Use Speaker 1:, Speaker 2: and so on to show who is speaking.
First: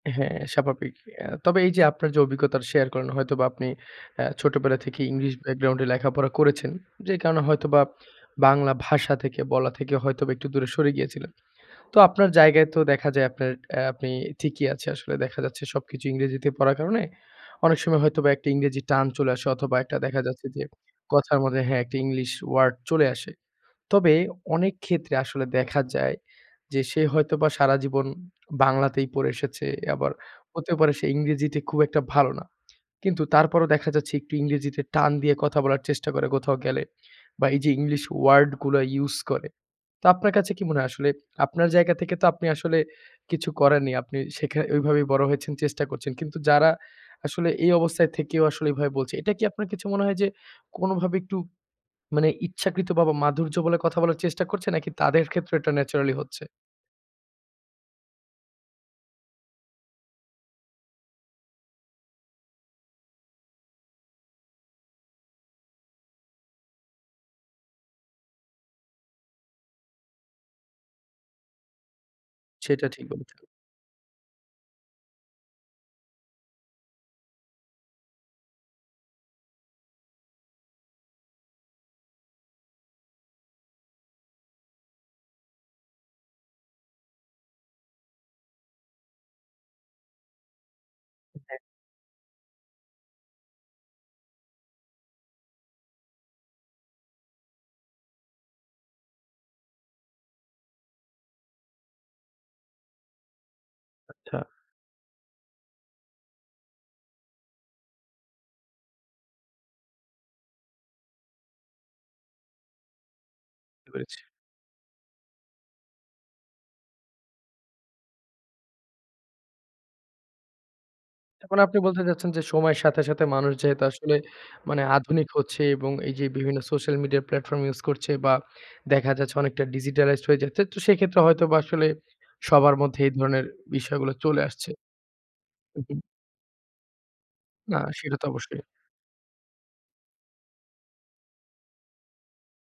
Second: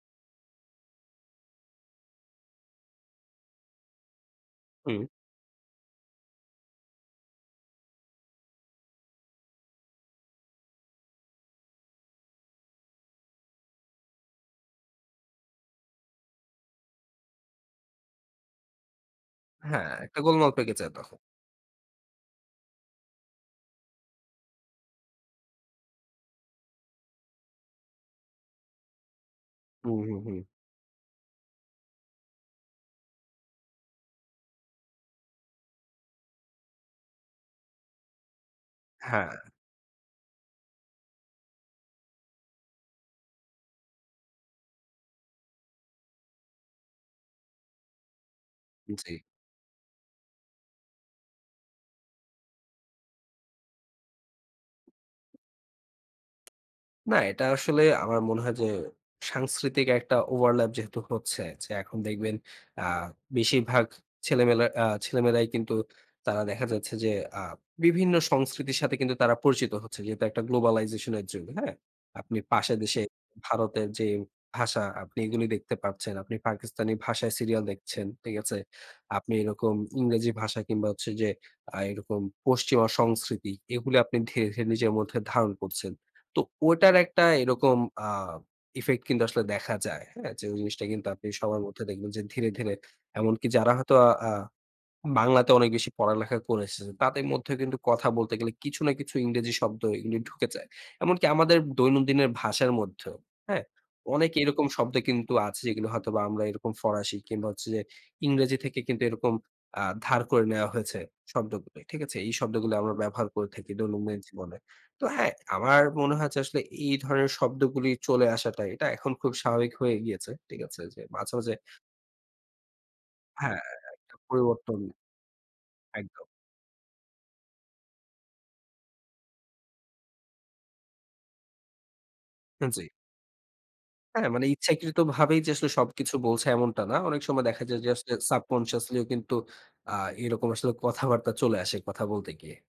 Speaker 1: হ্যাঁ স্বাভাবিক। এ তবে এই যে আপনার যে অভিজ্ঞতাটা শেয়ার করেন হয়তোবা আপনি এ ছোটবেলা
Speaker 2: হুম।
Speaker 1: থেকেই ইংলিশ ব্যাকগ্রাউন্ডে লেখাপড়া করেছেন, যে কারণে হয়তোবা বাংলা ভাষা থেকে বলা থেকে হয়তোবা একটু দূরে সরে গিয়েছিলেন। তো আপনার জায়গায় তো দেখা যায় আপনার আপনি ঠিকই আছে আসলে দেখা যাচ্ছে সবকিছু ইংরেজিতে পড়ার কারণে অনেক সময় হয়তোবা একটা ইংরেজি টান চলে আসে অথবা
Speaker 2: হ্যাঁ,
Speaker 1: একটা
Speaker 2: একটা
Speaker 1: দেখা যাচ্ছে
Speaker 2: গোলমাল
Speaker 1: যে
Speaker 2: পেকে যায় তখন।
Speaker 1: কথার মধ্যে হ্যাঁ একটা ইংলিশ ওয়ার্ড চলে আসে। তবে অনেক ক্ষেত্রে আসলে দেখা যায় যে সে হয়তোবা সারাজীবন বাংলাতেই পড়ে এসেছে।
Speaker 2: হুম,
Speaker 1: আবার
Speaker 2: হুম, হুম।
Speaker 1: হতে পারে সে ইংরেজিতে খুব একটা ভালো না। কিন্তু তারপরও দেখা যাচ্ছে একটু ইংরেজিতে টান দিয়ে কথা বলার চেষ্টা করে কোথাও গেলে। বা এই যে ইংলিশ ওয়ার্ড গুলো ইউস
Speaker 2: হ্যাঁ।
Speaker 1: করে। তো আপনার কাছে কি মনে হয় আসলে আপনার জায়গা থেকে তো আপনি আসলে কিছু করেননি। আপনি সেখ ঐভাবেই বড় হয়েছেন, চেষ্টা করছেন। কিন্তু যারা আসলে এই অবস্থায় থেকেও আসলে এভাবে বলছে,
Speaker 2: জি।
Speaker 1: এটা কি আপনার কিছু মনে হয় যে কোনভাবে একটু মানে ইচ্ছাকৃত বা বা মাধুর্য বলে কথা বলার চেষ্টা করছে নাকি তাদের ক্ষেত্রেও এটা ন্যাচারালি হচ্ছে?
Speaker 2: না, এটা আসলে আমার মনে হয় যে সাংস্কৃতিক একটা ওভারল্যাপ যেহেতু হচ্ছে যে এখন দেখবেন অ্যা বেশিরভাগ ছেলেমেয়েরা আ ছেলেমেয়েরাই কিন্তু তারা দেখা যাচ্ছে যে আ বিভিন্ন সংস্কৃতির সাথে কিন্তু তারা পরিচিত হচ্ছে। যেহেতু একটা গ্লোবালাইজেশন এর যুগ, হ্যাঁ? আপনি পাশের
Speaker 1: সেটা
Speaker 2: দেশে
Speaker 1: ঠিক বলেছেন।
Speaker 2: ভারতের যে ভাষা আপনি এগুলো দেখতে পাচ্ছেন। আপনি পাকিস্তানি ভাষায় সিরিয়াল দেখছেন। ঠিক আছে? আপনি এরকম ইংরেজি ভাষা কিংবা হচ্ছে যে আ এরকম পশ্চিমা সংস্কৃতি এগুলো আপনি ধীরে ধীরে নিজের মধ্যে ধারণ করছেন। তো ওটার একটা এরকম আ ইফেক্ট কিন্তু আসলে দেখা যায়। হ্যাঁ? ওই যে জিনিসটা কিন্তু আপনি
Speaker 1: হ্যাঁ।
Speaker 2: সবার মধ্যে দেখবেন যে ধীরে ধীরে এমনকি যারা হয়তো আ বাংলাতে অনেক বেশি পড়ালেখা করেছে। তাদের মধ্যে কিন্তু কথা বলতে গেলে কিছু না কিছু ইংরেজি শব্দ এগুলি ঢুকে যায়। এমনকি আমাদের দৈনন্দিনের ভাষার মধ্যেও হ্যাঁ? অনেক
Speaker 1: আচ্ছা।
Speaker 2: এরকম শব্দ কিন্তু আছে যেগুলো হয়তোবা আমরা এরকম ফরাসি কিংবা হচ্ছে যে ইংরেজি থেকে কিন্তু এরকম আ ধার করে নেওয়া হয়েছে শব্দগুলো। ঠিক আছে? এই শব্দগুলো আমরা ব্যবহার করে থাকি
Speaker 1: বুঝতে পেরেছি।
Speaker 2: দৈনন্দিন জীবনে। তো হ্যাঁ আমার মনে হয়েছে আসলে এই ধরনের শব্দগুলোই চলে আসাটাই, এটা এখন খুব স্বাভাবিক হয়ে গিয়েছে। ঠিক আছে? মাঝে মাঝে
Speaker 1: এখন আপনি বলতে চাচ্ছেন যে সময়ের সাথে সাথে মানুষ
Speaker 2: হ্যাঁ
Speaker 1: যেহেতু
Speaker 2: একটা
Speaker 1: আসলে
Speaker 2: পরিবর্তন,
Speaker 1: মানে আধুনিক হচ্ছে এবং এই
Speaker 2: একদম।
Speaker 1: যে বিভিন্ন সোশ্যাল মিডিয়া প্ল্যাটফর্ম ইউস করছে বা দেখা যাচ্ছে অনেকটা ডিজিটালাইজড হয়ে যাচ্ছে। তো সেক্ষেত্রে হয়তোবা আসলে
Speaker 2: হা
Speaker 1: সবার
Speaker 2: জি।
Speaker 1: মধ্যে এই ধরনের বিষয়গুলো
Speaker 2: হ্যাঁ,
Speaker 1: চলে
Speaker 2: মানে
Speaker 1: আসছে।
Speaker 2: ইচ্ছাকৃতভাবেই যে আসলে
Speaker 1: হুম, হুম।
Speaker 2: সবকিছু বলছে এমনটা না। অনেক সময় দেখা
Speaker 1: না
Speaker 2: যায় যে আসলে
Speaker 1: সেটা তো অবশ্যই।
Speaker 2: সাবকন্সিয়াসলিও কিন্তু আ এরকম আসলে কথাবার্তা চলে আসে কথা বলতে গিয়ে।